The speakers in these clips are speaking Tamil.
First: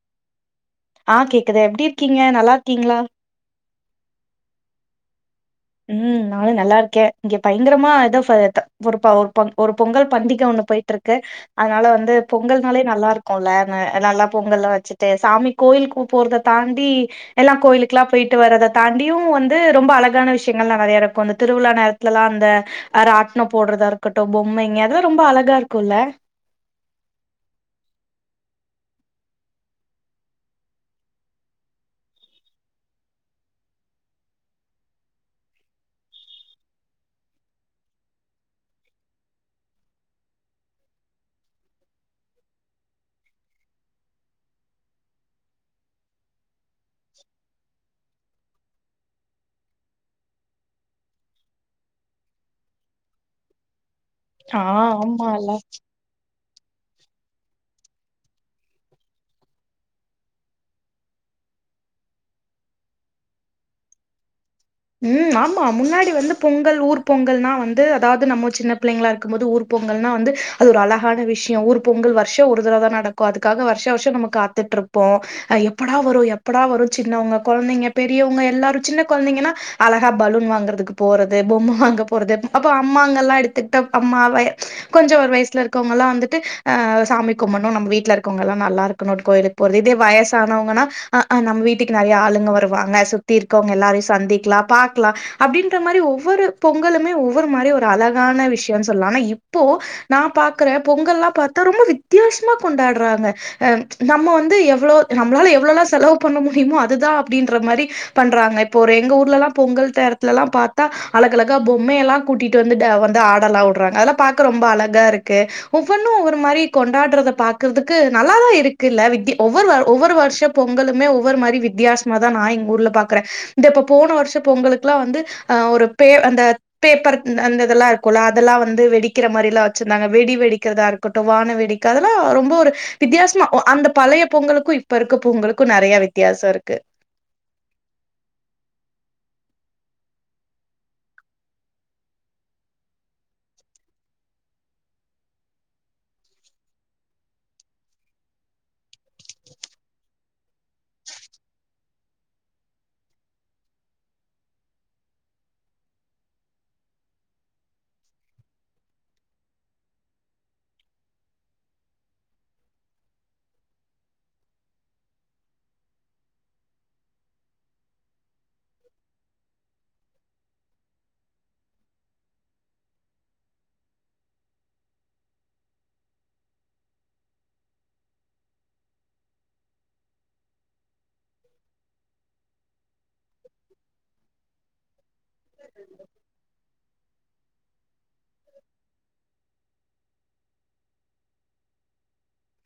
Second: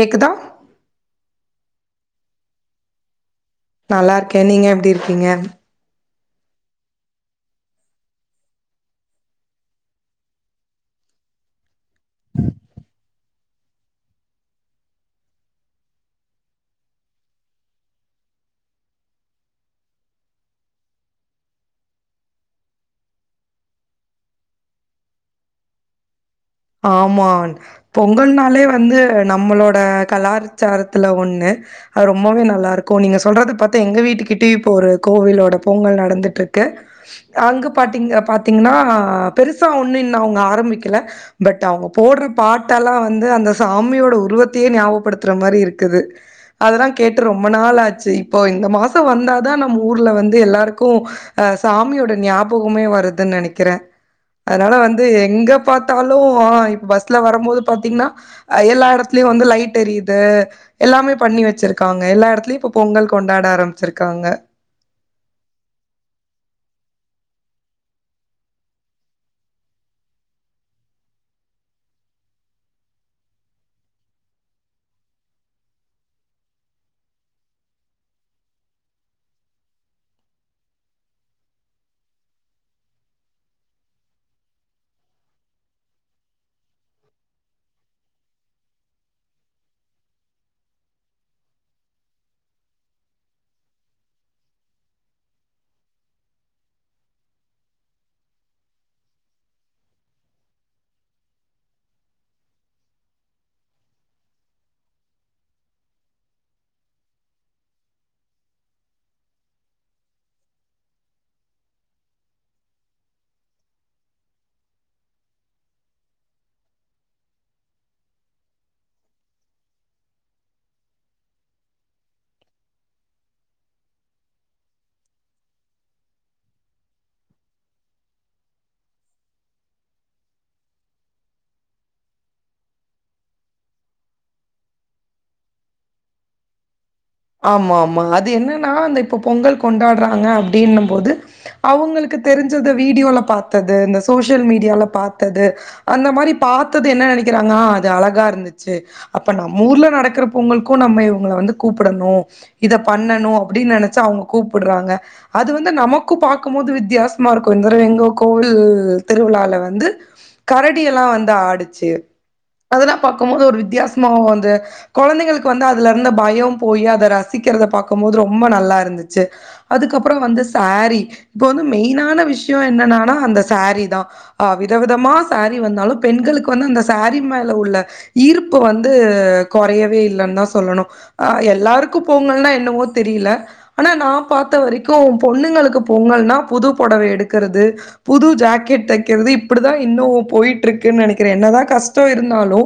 கேக்குதா அஹ் கேக்குது எப்டி இருக்கீங்க நல்லாருக்கீங்களா நல்லாருக்கே நீங்க எப்டி இருக்கீங்க ம் நானு நல்லாருக்கே இங்க பயங்கரமா ஏதோ ஃப ஒரு பொ ஒரு பொங்கல் பண்டிக ஒண்ணு போயிட்ருக்கு அதனால வந் து பொங்கல் நாளே நல்லாருக் குலனு நல்லா பொங்கல்ல வச்சுட்டு சாமி கோயிலுக்கு போறத தாண்டி எல்லா கோயிலுக்கெல்லா போயிட்டு வர்றத தாண்டியும் வந்து ரொம்ப அழகான விஷய ங்கள்ல்லா நெறைய இருக்கும் அந்த திருவிழா நேரத்துலலா அந்த அ ராட்னம் போடுறதா இருக்கட்டும் பொம்மைங்க அதெல்லா ரொம்ப அழகாயிருக்குல்ல ஆமா பொங்கல்னாலே வந்து நம்மளோட கலாச்சாரத்துல ஒண்ணு அது ரொம்பவே நல்லாருக்கு நீங்க சொல்றத பாத்தா எங்க வீட்டுக்கிட்டயு இப்போ ஒரு கோவிலோட பொங்கல் நடந்துட்ருக்கு அங்கு பாத்தீங்க பாத்தீங்ன்னா பெருசா ஒண்ணுல்ல அவங்க ஆரம்பிக்கல பட் அவங்க போடுற பாட்டெல்லா வந்து அந்த சாமியோட உருவத்தையே ஞாபப்படுத்துற மாரி இருக்குது அதெல்லா கேட்டு ரொம்ப நாளாச்சு இப்போ இந்த மாசோ வந்தாதா நம்ம ஊர்ல வந்து எல்லாருக்கும் அஹ் சாமியோட ஞாபகமே வருது நெனக்கிறே ஆ அதனால வந்து ஆமா எங்க எல்லா பாத்தாலு இப்ப பஸ்ல வரும்போது பாத்தீங்னா அ எல்லா எடத்துலயு வந்து லைட் டெரியுது எல்லாமே பண்ணி வச்சிருக்காங்க எல்லா எடத்துலயும் இப்ப பொங்கல் கொண்டாட ஆரம்பிச்சிருக்காங்க உஹம் ஆமா முன்னாடி வந்து பொங்கல் ஊர் பொங்கல்னா வந்து அதாவது நம்ம சின்ன பிள்ளைங்களா இருக்கும்போது ஊர் பொங்கல்னா வந்து அது ஒரு அழகான விஷ்யோ ஊர் பொங்கல் வர்ஷ ஒரு தடவதா நடக்கு அதுக்காக வர்ஷ வர்ஷ நம்ம காத்துட்ருப்போ ஹ எப்படா வரும் எப்படா வரும் சின்னவங்க கொழந்தைங்க பெரியவங்க எல்லாரும் சின்ன கொழந்தைங்கன்னா அழகா பலூன் வாங்குறதுக்கு போறது பொம்ம வாங்க போறது அப்போ அம்மாங்க ல்லா எடுத்துட்டா அம்மாவ கொஞ்சோ ஒரு வயசுல இருக்கவங்க ல்லா வந்துட்டு அஹ் சாமி கும்பணு நம்ம வீட்டுல இருக்கவங்க எல்லா நல்லா இருக்கணும் ஒரு கோயிலுக்கு போறது இதே வயசானவங்கன்னா ஆ ஆ நம்ம வீட்டுக்கு நெறைய ஆளுங்க வருவாங்க சுத்தி இருக்கவங்க எல்லாரையும் சந்தி ல்லா பாக்லா அப்படின்ற மாரி ஒவ்வொரு பொங்கலுமே ஒவ்வொரு மாரி ஒரு அழகான விஷ்யோன்னு சொல்லா ஆனா இப்போ நா பாக்குற பொங்கல்லா பாத்தா ரொம்ப வித்தியாசமா கொண்டாடுறாங்க ச்சு நம்ம வந்து எவ்ளோ நம்மளால எவ்ளவல செலவு பண்ண முடியுமோ அதுதா அப்டின்ற மாரி பண்றாங்க இப்போ ஒரு எங்க ஊர் ஊர்லலா பொங்கல் நேரத்துலல்லா பாத்தா அழகழகா பொம்மையெல்லா கூட்டிட்டு வந்து வந்து ஆடலா வுட்றாங்க அதெல்லா பாக்க ரொம்ப அழகாருக்கு ஒவ்வொன்னு ஒவ்வொரு மாரி கொண்டாடுறத பாக்குறதுக்கு நல்லாதா இருக்குல்ல வித்யா ஒவ்வொரு ஒவ்வொரு வர்ஷ பொங்கலுமே ஒவ்வொரு மாரி வித்தியாசமா தா நா எங்கூர்ல பாக்குற இந்தப் போன வருஷம் பொங்குக்கெல்லா வந்து அஹ் ஒரு பே அந்த பேப்பர் அந்த இதெல்லா இருக்கும்ல்ல அதெல்லா வந்து வெடிக்கிற மாரியில்லா வச்சிருந்தாங்க வெடி வெடிக்கிறதா இருக்கட்டும் வான வெடிக்க அதெல்லா ரொம்ப ஒரு வித்தியாசமா அந்த பழைய பொங்கலுக்கும் இப்ப இருக்க பொங்கலுக்கும் நெறைய வித்தியாசம் இருக்கு ஆமா ஆமா அது என்னன்னா அந்த இப்ப பொங்கல் கொண்டாடுறாங்க அப்படினும் போது அவங்களுக்கு தெரிஞ்சத வீடியோல பாத்தது இந்த சோசியல் மீடியால பாத்தது அந்த மாரி பாத்தது என்ன நெனக்கிறாங்க அது அழகா இருந்துச்சு அப்ப நம்மூர்ல நடக்குற பொங்கலுக்கு நம்ம இவங்க வந்து கூப் கூப்புடனு இத பண்ணணு அப்படின் நெனச்சா அவங்க கூப்பிடுறாங்க அது வந்து நமக்கு பாக்கும் போது வித்தியாசமா இருக்கும் இந்திர வெங்கோ கோவில் திருவிழால வந்து கரடியெல்லா வந்து ஆடுச்சு அதெல்லா பாக்கும்போது ஒரு வித்தியாசமா வந்து கொழந்தைங்களுக்கு வந்து அதுலருந்த பயம் போய் அத ரசிக்கிறத பாக்கும்போது ரொம்ப நல்லா இருந்துச்சு அதுக்கப்புறம் வந்து சாரீ இப்ப வந்து மெயினான விஷ்ய என்னன்னா அந்த சாரீ தா ஆஹ் விதவிதமா சாரீ வந்தாலும் பெண்களுக்கு வந்து அந்த சாரி மேல உள்ள ஈர்ப்பு வந்து கொறையவே இல்லன்தா சொல்லணு ஆ எல்லாருக்கும் போங்கல்னா என்னமோ தெரியல ஆனா நா பாத்த வரைக்கு பொண்ணுங்களுக்கு பொங்கல் னா புது பொடவ எடு க்கிறது புது ஜக்கெட் தக்கிறது இப்படிதா இன்னு போய்ட்ருக்கு நெனக்கிறே என்னதா கஷ்டோ இருந்தாலு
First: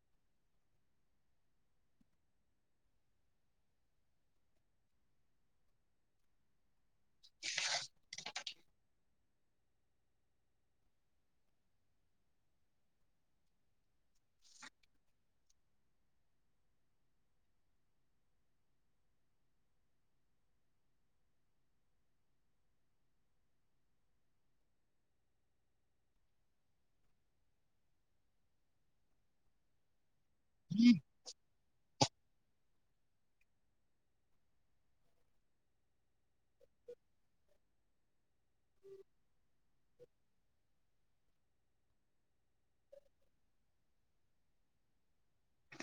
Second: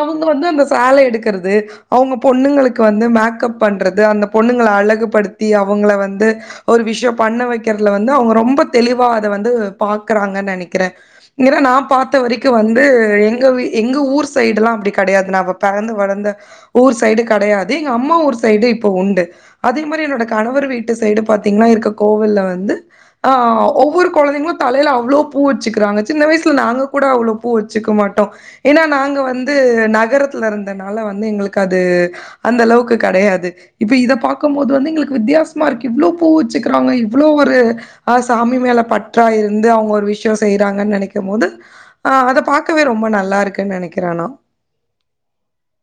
அவங்க வந்து அந்த சேல எடுக்ககுறது அவங்க பொண்ணுங்களுக்கு க்கு வந்து மேக்கப் பண்றது அந்த பொண்ணுங்கள அழகுபடுத்தி அவங்கள வந்து ஒரு விஷ்யோ பண்ண வக்கிறதுல வந்து அவங்க ரொம்ப தெளிவா அத வந்து பாக்குறாங்க நெனக்கிறே நா பாத்த வரைக்கும் வந்து எங்க எங்க ஊர் சைடெல்லா அப்படி கிடையாது நாம பெறந்து வழந்த ஊர் சைடு கெடையா து எங்க அம்மா ஊர் சைடு இப்ப உண்டு அதே மாரி என்னோட கணவர் வீட்டு சைடு பாத்தீங்னா இருக்க கோவில்ல வந்து ஹ் ஒ்வொரு குழந்தைங்களும் தலைல அவ்ளோ பூ வச்சுக்கிறாங்க சின்ன வயசுல நாங்க கூட அவ்ளோ பூ வச்சுக்க மாட்டோ ஏன்னா நாங்க வந்து நகரத் த்துல இருந்தனால வந்து எங்களுக்கு அது அந்த அளவுக்கு கெடையாது இப்ப இத பாக்கும் போது வந்து எங்களுக்கு வித்தியாசமாயிருக்கு இவ்ளோ பூ வச்சுக்கிறாங்க இவ்ளோ ஒரு ஆஸ் சாமி மேலே பற்றா இருந்து அவங்க ஒரு விஷ்யோ செய்கிறாங்கன்னு நெனைக்கும் போது ஆஹ் அத பாக்கவே ரொம்ப நல்லாயிருக்கு நெனக்கிற நா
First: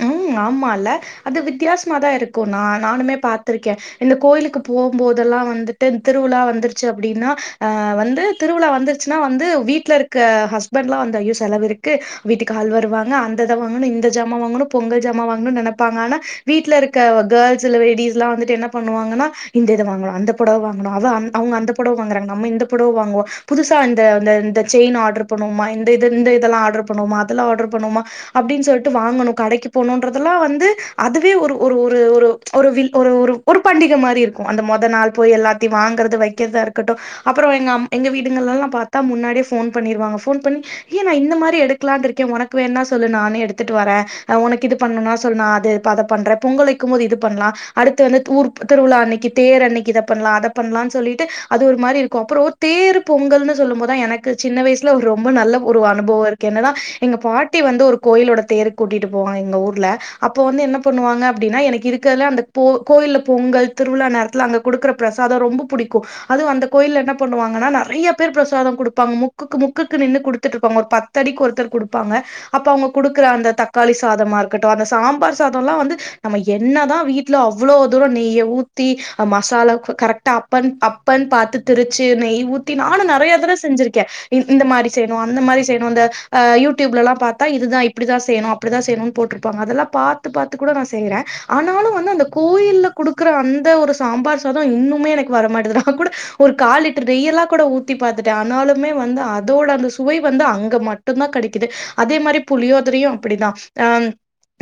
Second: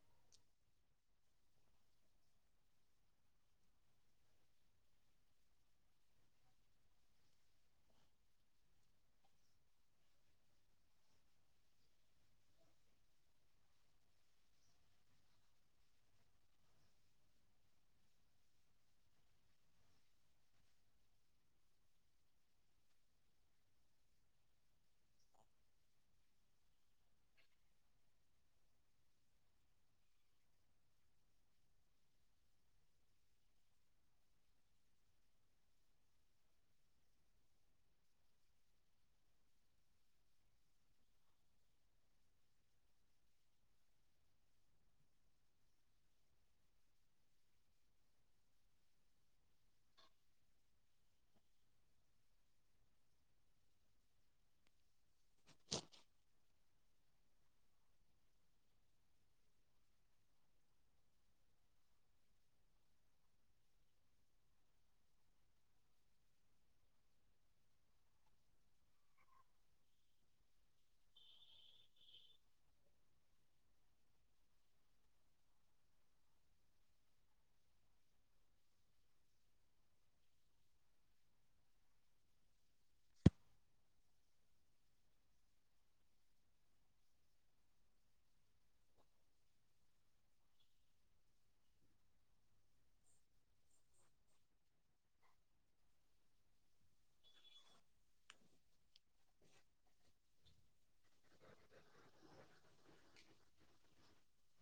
உஹம் ஆமால அது வித்தியாசமாதா இருக்கு நா நானுமே பாத்திருக்கே இந்த கோயிலுக்கு போகும்போதெல்லா வந்துட்டு திருவிழா வந்துருச்சு அப்படின்னா அஹ் வந்து திருவிழா வந்துருச்சுன்னா வந்து வீட்லயிருக்க ஹஸ்பண்ட்லா வந்து ஐயோ செலவுயிருக்கு வீட்டுக்கு ஆள் வருவாங்க அந்தத வாங்கணு இந்த ஜாமா வாங்கணு பொங்கல் ஜாமாவாங்கனு நெனப்பாங்க ஆனா வீட்ல இருக்க கேம்ஸ் லேடீஸ்லா வந்துட்டு என்ன பண்ணுவாங்கன்ன இந்த இத வாங்கலா அந்த பொடவ வாங்கனு அவ அவங்க அந்த பொடவ வாங்குறாங்க நம்ம இந்த பொடவ வாங்குவோ புதுசா இந்த இந்த இந்த செயின ஆட்ரு பண்ணுவோமா இந்த இது இந்த இதல்லா அட்ரு பண்ணுவோமா அதல்லா அட்ரு பண்ணுவோமா அப்டீன் சொல்லிட்டு வாங்கனு கடைக்கு போணுன்றதெல்லா வந்து அதுவே ஒரு ஒரு ஒரு ச்சு ஒரு வில் ஒரு ஒரு ஒரு பண்டிக மாதரி இருக்கும் அந்த மொத நாள் போய் எல்லாத்தையு வாங்கறது வக்கிறதா ருக்கட்டு அப்புறம் எங்கம் எங்க வீடுங்கலல்லா பாத்தா முன்னாடியே போன் பண்ணிருவாங்க போன் பண்ணி ஏ நா இந்த மாரி எடுக்கலான்னு ருக்கே உனக்கு வேண்னா சொல்லு நானே எடுத்துட்டு வரே உனக்கு இது பண்ணணுனா சொல் நா அது அதை பண்றே பொங்கல் வைக்கும் போது இது பண்லாம் அடுத்து வந்து ஊர் திருவிழா அன்னக்கு தேர் அன்னக்கு இத பண்லாம் அத பண்லானு சொல்லிட்டு அது ஒரு மாரி இருக்கும் அப்புறோ தேர் பொங்கல்ன்னு சொல்லும் போதா எனக்கு சின்ன வயசுல ஒரு ரொம்ப நல்ல ஒரு அனுபவயிருக்கு என்னனா எங்க பாட்டி வந்து ஒரு கோயிலோட தேர்க் கூட்டிட்டு போனேன் எங்க ஊர்ல அப்போ வந்து என்ன பண்ணுவாங்க அப்டின்னா எனக்கு இருக்கற்ல அந்த போ கோய்ல பொங்கல் திருவிழா நேரத்துல அங்க குடுக்கற பிரசாதம் ரொம்போ புடிக்கும் அதும் அந்த கோய்லெ என்ன பண்ணுவாங்கன்னா நெறைய பேர் பிரசாதம் குடுப்பாங்க முக்குக்கு முக்குக்கு நின்னு குடுத்திற்று இருப்பாங்க ஒரு பத்தடிக்கு ஒருத்தர் குடுப்பாங்க அப்ப அவங்க குடுக்கற அந்த தக் காளி சாதமா இருக்கட்டும் அந்த சாம்பார் சாதல்லா வந்து நம்ம என்ன தான் வீட்ல அவ்ளோ தூர நெய்ய ஊத்தி மசாலா கரெக்டா அப்பன் அப்பன் பாத்து திரிச்சு நெய் ஊத்தி நானும் நெறையா தர செஞ்சிருக்கேன் இந் இந்த மாரி செய்ணும் அந்த மாரி செய்ணும் அந்த ஆஹ் யூடுப்லல்லா பாத்தா இதுதான் இப்டிதா செய்ணும் இப்டிதான் செய்ணுன் போட்டிருப்பாங்க அதெல்லா பாத்து பாத்து கூட நா செய்யிறேன் ஆனாலும் வந்து அந்த கோய்ல குடுக்குற அந்த ஒரு சாம்பார் சாதம் இன்னுமே எனக்கு வர மாட்றுது நா கூட ஒரு காலிட்று நெய்யலா கூட ஊத்தி பாத்துட்டேன் ஆனாலுமே வந்து அதோட அந்த சுவை வந்து அங்க மட்டுந்தான் கெடைக்குது அதே மாரி புளியோதிரையும் அப்புடிதான் ஆஹ்ம்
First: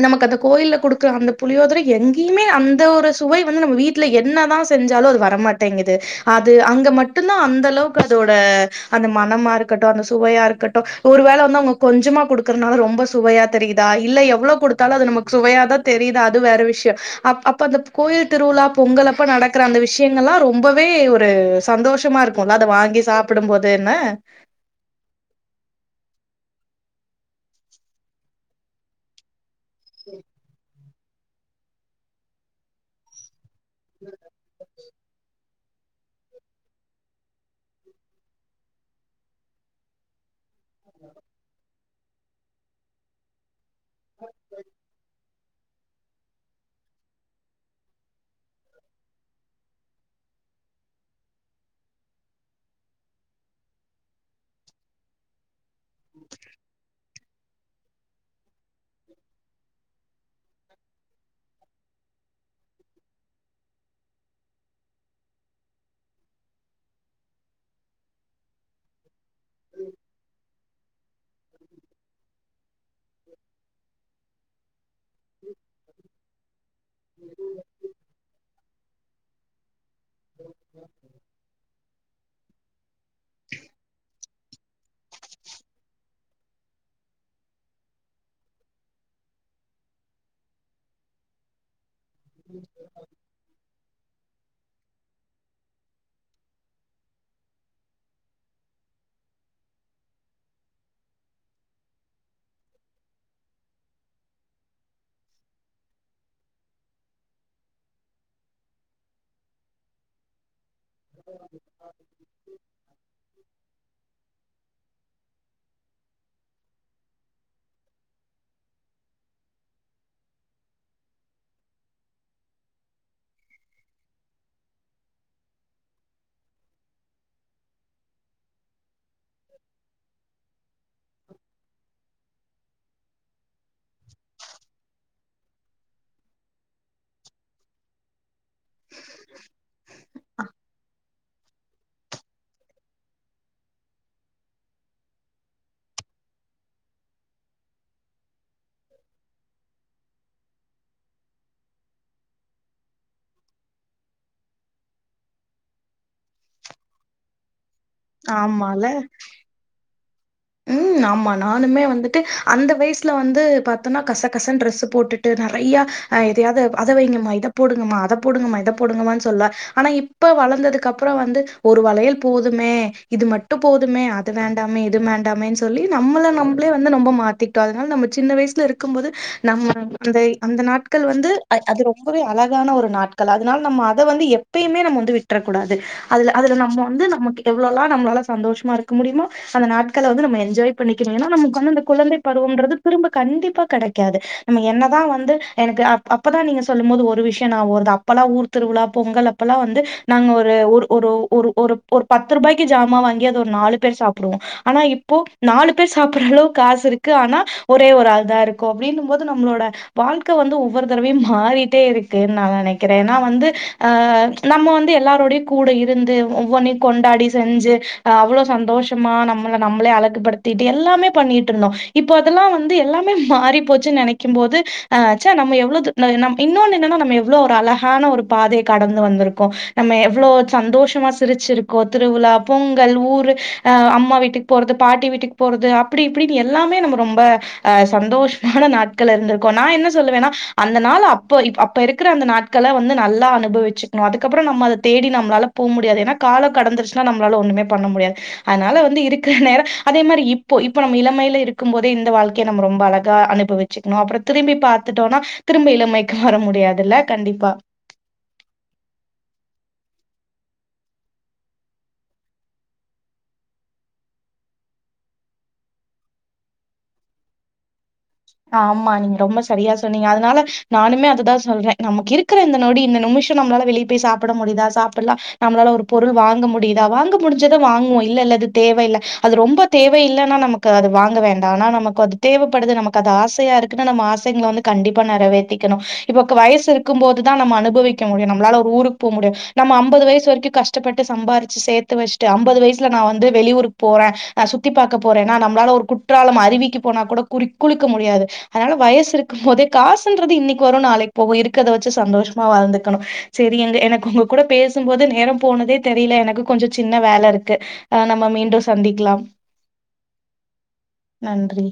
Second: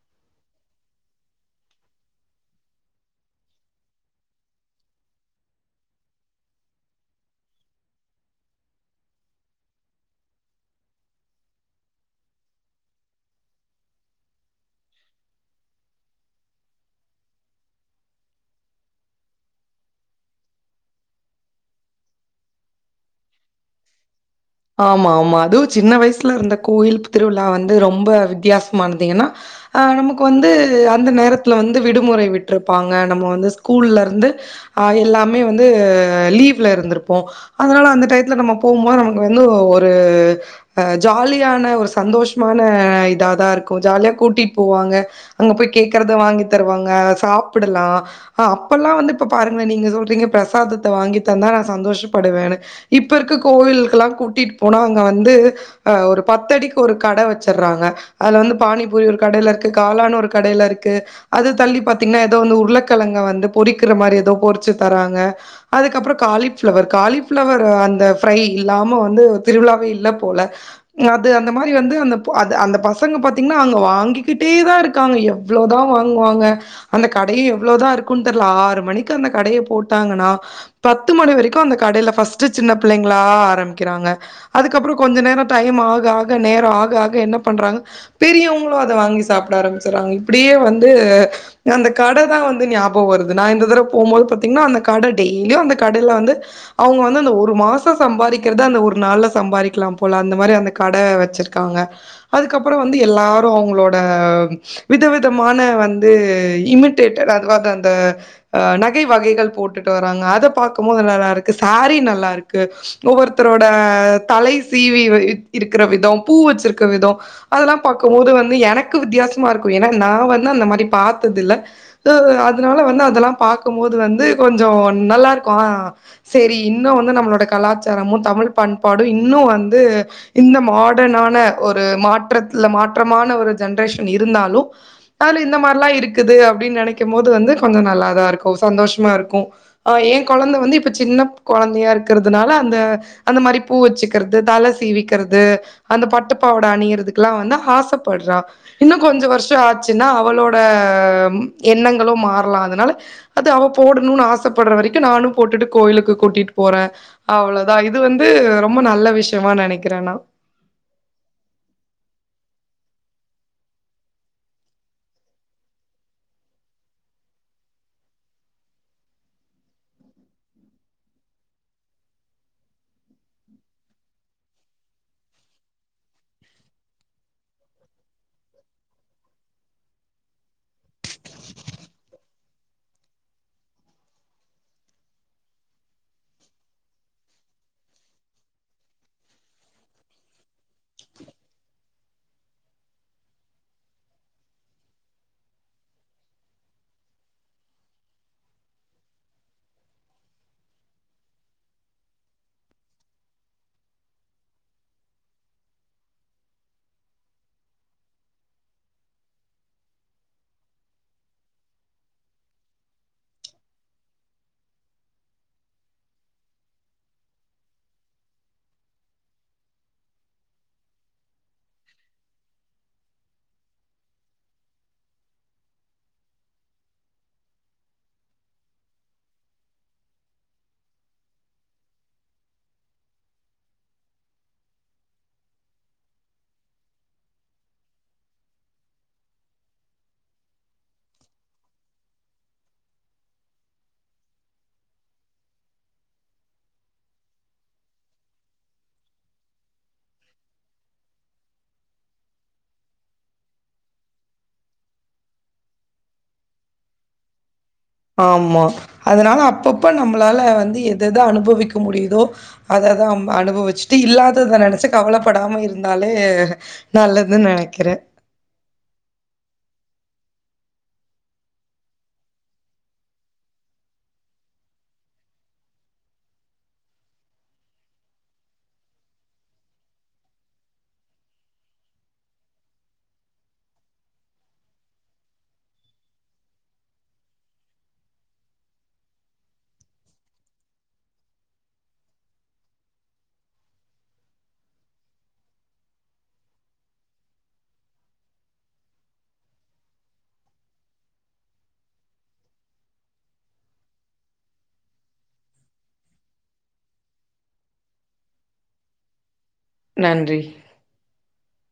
நமக்கு அந்த கோயிலெக் குடுக்கற அந்த புளியோதிரை எங்கியுமே அந்த ஒரு சுவை வந்து நம்ம வீட்ல என்னதான் செஞ்சாலும் அது வரமாட்டேங்குது அது அங்க மட்டுந்தான் அந்த அளவுக்கு அதோட அந்த மனமா இருக்கட்டும் அந்த சுவையா இருக்கட்டும் ஒரு வேல வந்து அவ்ங்க கொஞ்சமா குடுக்கறனால ரொம்ப சுவையா தெரியுதா இல்ல எவ்வளோ குடுத்தாலும் அது நமக்கு சுவையாதான் தெரியுதா அது வேற விஷ்ய அப் அப்ப அந்த கோயில் திருவுழா பொங்கலப்ப நடக்கிற அந்த விஷ்யங்களல்லா ரொம்பவே ஒரு சந்தோஷமா இருக்குல்ல அத வாங்கி சாப்புடும் போதுன்னு ஆம்மா ஆம்மா அதுவும் சின்ன வய்சுல இருந்த கோவில் திருவிழா வந்து ரொம்ப வித்தியாசமானது ஏனா ஆஹ் நமுக்கு வந்து அ ந்த நேரத்துல வந்து விடுமுறை விட்ருப்பாங்க நம்ம வந்து ஸ் கூல்ல இருந்து ஆஹ் எல்லாமே வந்து லீவ்ல இருந்திருப்போம் அதனால அந்த டயத்துல நம்ம போம்போது நமக் வந்து ஒரு ஆஹ் ஜாலியான ஒரு சந்தோஷ்மான இத தா இருக்கும் ஜாலியா கூட்டிட் போவாங்க அங்க போய் கேக்கறத வாங்கி தரவாங்க சாப்புடலாம் ஆஹ் அப்பல்லா வந்து இப்ப பாருங்களே நீங்க சொல்றீங்க பிரசாதத்த வாங்கி தந்தா நா சந்தோஷ்ப்படுவேனு இப்ப இருக்க கோவில் கெல்லா கூட்டிட் போனா அங்க வந்து ஆ ஒரு பத்தடிக் ஒரு கட வச்சற்றாங்க அதுல வந்து பானிபூரி ஒரு கடெயில இருக்கு காளான் ஒரு கடெயில இருக்கு அது தள்ளி பாத்தீங்னா எதோ வந்து உர்ளக்கெழங்க வந்து பொறிக்கிற மாரி எதோ பொரிச்சி தராங்க அதுக்கப்புறோ காலிஃபிளவர் காலிஃபிளவர் அந்த ஃப்ரை இல்லாம வந்து திருவிழாவே இல்ல போல அது அந்த மாரி வந்து அந்தப் அத அந்த பசங்க பாத்தீங்னா அங்க வாங்கிக்கிட் டேதா இருக் காங்க எவ்ளோதா வாங்குவாங்க அந்த கடேயே எவ்ளோதா இருக்குன் தெர்ல ஆறு மணிக்கு அந்த கடெயே போட் டாங்கனா பத்து மணி வரிக்கு அந்த கடையில ஃபஸ்ட் டு சின்ன பிள்ளைங் ளா ஆரம்மிக்கிறாங்க அதுக்கப்புறோ கொஞ்ச நேரோ டைம் ஆக ஆக நேரோ ஆக ஆக என்ன பண்றாங்க பெரியவங்களு அத வாங்கி சாப்ட ஆரம்பிச்சறாங்க இப்டியே வந்து அந்த கடதா வந்து ஞாப வருது நா இந்த தரவ போம்போது பாத் திங்னா அந்த கட டெய்லியு அந்த கடைல வந்து அவுங்க வந்து அந்த ஒரு மாஸ் டு சம்பாரிக்கிறத அந்த ஒரு நாள்ல சம்பாரிக்கலா போல அந்த மாரி அந்த கட வச்சிருக்காங்க அதுக்கப்பறோ வந்து எல்லாரு அவுங்ளோட விதவிதமான வந்து இமிட்டேட்டடு அதுவாது அந்த ஆ நகை வகைகள் போட்டுட்டு வராங்க அத பாக் கு போது நல்லா இருக்கு சாரி நல்லா இருக் ஒவ்வொருத்தரோட தலை சீவி வெ ட் இருக்கிற விதம் பூ வச்சிருக்ற விதோ அதெல்லா பாக்கு போது வந்து எனக்கு வித்தியாசமா இருக்கு ஏனா நா வந்து அந்த மாரி பாத்தது இல்ல ஆ அதனால வந்து அதெல்லா பாக்கு போது வந்து கொஞ்சோ நல்லா இருக்கு ஆ சேரி இன்னு வந்து நம்ளோட கலாச்சாரமு தமிழ்ப் பண் பாடு இன்னு வந்து இந்த மாடனான ஒரு மாட் றத்ல மாற்றமான ஒரு ஜென்ரேஷன் இருந்தாலு அதுல இந்த மார்லா இருக்குது அப்டின் நெனைக்கிம் போது வந்து கொஞ்ச நல்லா தா இருக்கு ம் சந்தோஷ்மா இருக்கு ஆ ஏ கொழந்த வந்து இப்ப சின்ன கொழந்தயா இருக் கிறதுனால அந்த அந்த மாரி பூ வெச்சிக்கிறது தல சீவிக்கிறது அந்த பட்டுப்பாவட அணியறதுக்லா வந்து ஆசப்பட்றா இன்னு கொஞ்ச வர்ஷ ஆச்சின்னா அவளோட எண்ணங்களு மார்லா அதனால அது அவ போடுணுனு ஆசப்படுற வரிக்கு நானு போட்டுட்டு கோயிலுக்கு கூட்டிட்டு போறே அவ்ளோ தா இது வந்து ரொம்போ ஆமால நல்ல விஷ்யமா நெனைக்கிற நா ம் ஆமா நானுமே வந்துட்டு அந்த வைய்ஸ்ல வந்து பாத்தொன்னா கசக்கசனு ட்ரெஸு போட்டுட்டு நெறையா ஆ எதையாவது அத வெய்ங்கம்மா இத போடுங்கம்மா அத போடுங்கமா இத போடுங்கமானு சொல்ல ஆனா இப்ப வளந்ததுக்கு அப்பறோ வந்து ஒரு வளையல் போதுமே இது மட்டு போதுமே அது வேண்டாமே இது மேன் டாமேனு சொல்லி நம்மள நம்ப்ளே வந்து நொம்ப மாத்திகிட்டோ அதனால நம்ம சின்ன வய்ஸ்ல இருக்குபோது நம்ம அந்தே அந்த நாட்கள் வந்து அ அது ரொம்பவே அழகான ஒரு நாட்கள் அதனால நம்ம அத வந்து எப்பெயுமே நம்ம வந்து விட்றக்கூடாது அதுல அதுல நம்ப வந்து நம்மக்கு எவ்ளோளா நம்ளால சந்தோஷ்மா இருக்க முடியுமோ அந்த நாட் கள வந்து நம்ம என்ஜாய் பண்ணிக்கிணு ஏனா நம்க்கு வந்து அந்த குழந்தை பருவம்ன்றது திரும்ப கண்டிப்பா கெடைக்காது நம்ம என்னதா வந்து எனக்கு அப் அப்பதா நீங்க சொல்லும் போது ஒரு விஷ்யோ ஞாப வருது அப்பெல்லா ஊர் திருவிழா பொங்கல் அப்பெல்லா வந்து நாங்க ஒரு ஒரு ஒரு ஒரு ஒரு பத்து ரூபாய்க்கி ஜாம வாங்கி அது ஒரு நாலு பேர் சாப்புடுவோ ஆனா இப்போ நாலு பேர் சாப்புற அளவுக் காசு இருக்கு ஆனா ஒரே ஒரு ஆள்தா இருக்கோ அப்டின்னு போது நம்ளோட வாழ்க்க வந்து ஒவ்வொரு தரவியு மாறிட்டே இருக்குன் நா நெனக்கிற ஏனா வந்து ஆ நம்ம வந்து எல்லாருடையு கூட இருந்து ஒவ்வொன்னியு கொண்டாடி செஞ்சி ஆ அவ்ளோ சந்தோஷமா நம் நம்ள நம்மளே அழகுப்படுத்திட்டு எல்லாமே பண்ணிட்டு இருந்தோ இப்போ அதெல்லா வந்து எல்லாமே மாறி போச்சின் நெனைக்கு போது ஆ ச நம்ம எவ்ளோ து நம்ம இன்னொன்னு என்னனா நம்ம எவ்ளோ ஒரு அழகான ஒரு பாதைய கடந்து வந்திருக்கோ நம்ம எவ்ளோ சந்தோஷமா சிரிச்சிருக்கோ திருவிழா பொங்கல் ஊரு அ அம்மா வீட் டுக்கு போறது பாட்டி வீட்டுக்கு போறது அப்படி இப்பின்னு எல்லாமே நம்ம ரொம்ப ஆ சந்தோஷமான நாட்கள் இருந்திருக்கோ நா என்ன சொல்லுவேனா அந்த நாள அப்போ இப் அப்போ இருக்கிற அந்த நாட்கள வந்து நல்லா அனுபவிச்சுக்கணு அதுக்கப்புறோ நம்ம அத தேடி நம்மளால போக முடியாது ஏனா காலோ கடந்துருச்சுனா நம்மளால ஒண்ணுமே பண்ண முடியாது அதனால வந்து இருக் நேரோ அதே மாரி இப்போ இப்ப நம்ம இளமையில இருக்கு போதே இந்த வாழ்கையை நம்ம ரொம்ப அழகா அனுபவிச்சுக்கணு அப்புறோ திரும்பி பாத்துட்டோனா திரும்ப இளமைக்கு வர முடியாதுல்ல கண்டிப்பா ஆமா அதனால அப்பப்ப நம்மளால வந்து எத எத அனுபவிக்க முடியுதோ அததா அம்ப அனுபவிச்சுட்டு இல்லாதத நெனச்சி கவலப்படாம இருந்தாலே நல்லதுன் நெனைக்கிறே ஆமா நீங்க ரொம்ப சரியா சொன்னீங்க அதனால நானுமே அதுதா சொல்றே நமக்கு இருக்கிற இந்த நொடி இந்த நிமிஷோ நம்மளால வெளியே போய் சாப்பிட முடியுதா சாப்பிலா நம்மளால ஒரு பொருள் வாங்க முடியுதா வாங்க முடிஞ்சத வாங்குவோ இல்ல இல்ல இது தேவயில்ல அது ரொம்ப தேவ இல்லனா நமக்கு அது வாங்க வேண்டா ஆனா நமக்கு அது தேவைப்படுது நமக்கு அது ஆசையா இருக்குன்னா நம்ம ஆசைங்கள வந்து கண்டிப்பா நெறவேத்திக்கணு இப்ப வயசு இருக்கும்போது தா நம்ம அனுபவிக்க முடியு நம்மளால ஒரு ஊருக்கு போக முடியு நம்ம அம்பது வயசு வரைக்கு கஷ்டப்பட்டு சம்பாரிச்சு சேத்து வச்ட்டு அம்பது வயசல நா வந்து வெளியூருக்கு போறே நா சுத்தி பாக்க போறே நம்மளால ஒரு குற்றாலம் அறிவிக்கு போனா கூட குறி குளிக்க முடியாது அதனால வயசு இருக்கு போதே காசுன்றது இன்னைக்கு வரு நாளைக்கு போவு இருக்குறத வச்சி சந்தோஷமா வாழ்ந்துக்கணு செரி அங்க எனக்கு உங்க கூட பேசும்போது நேரோ போனதே தெரியல எனக்கு கொஞ்ச சின்ன வேல இருக்கு ஆ நம்ம மீண்டும் சந்திக்கலா நன்றி நன்றி.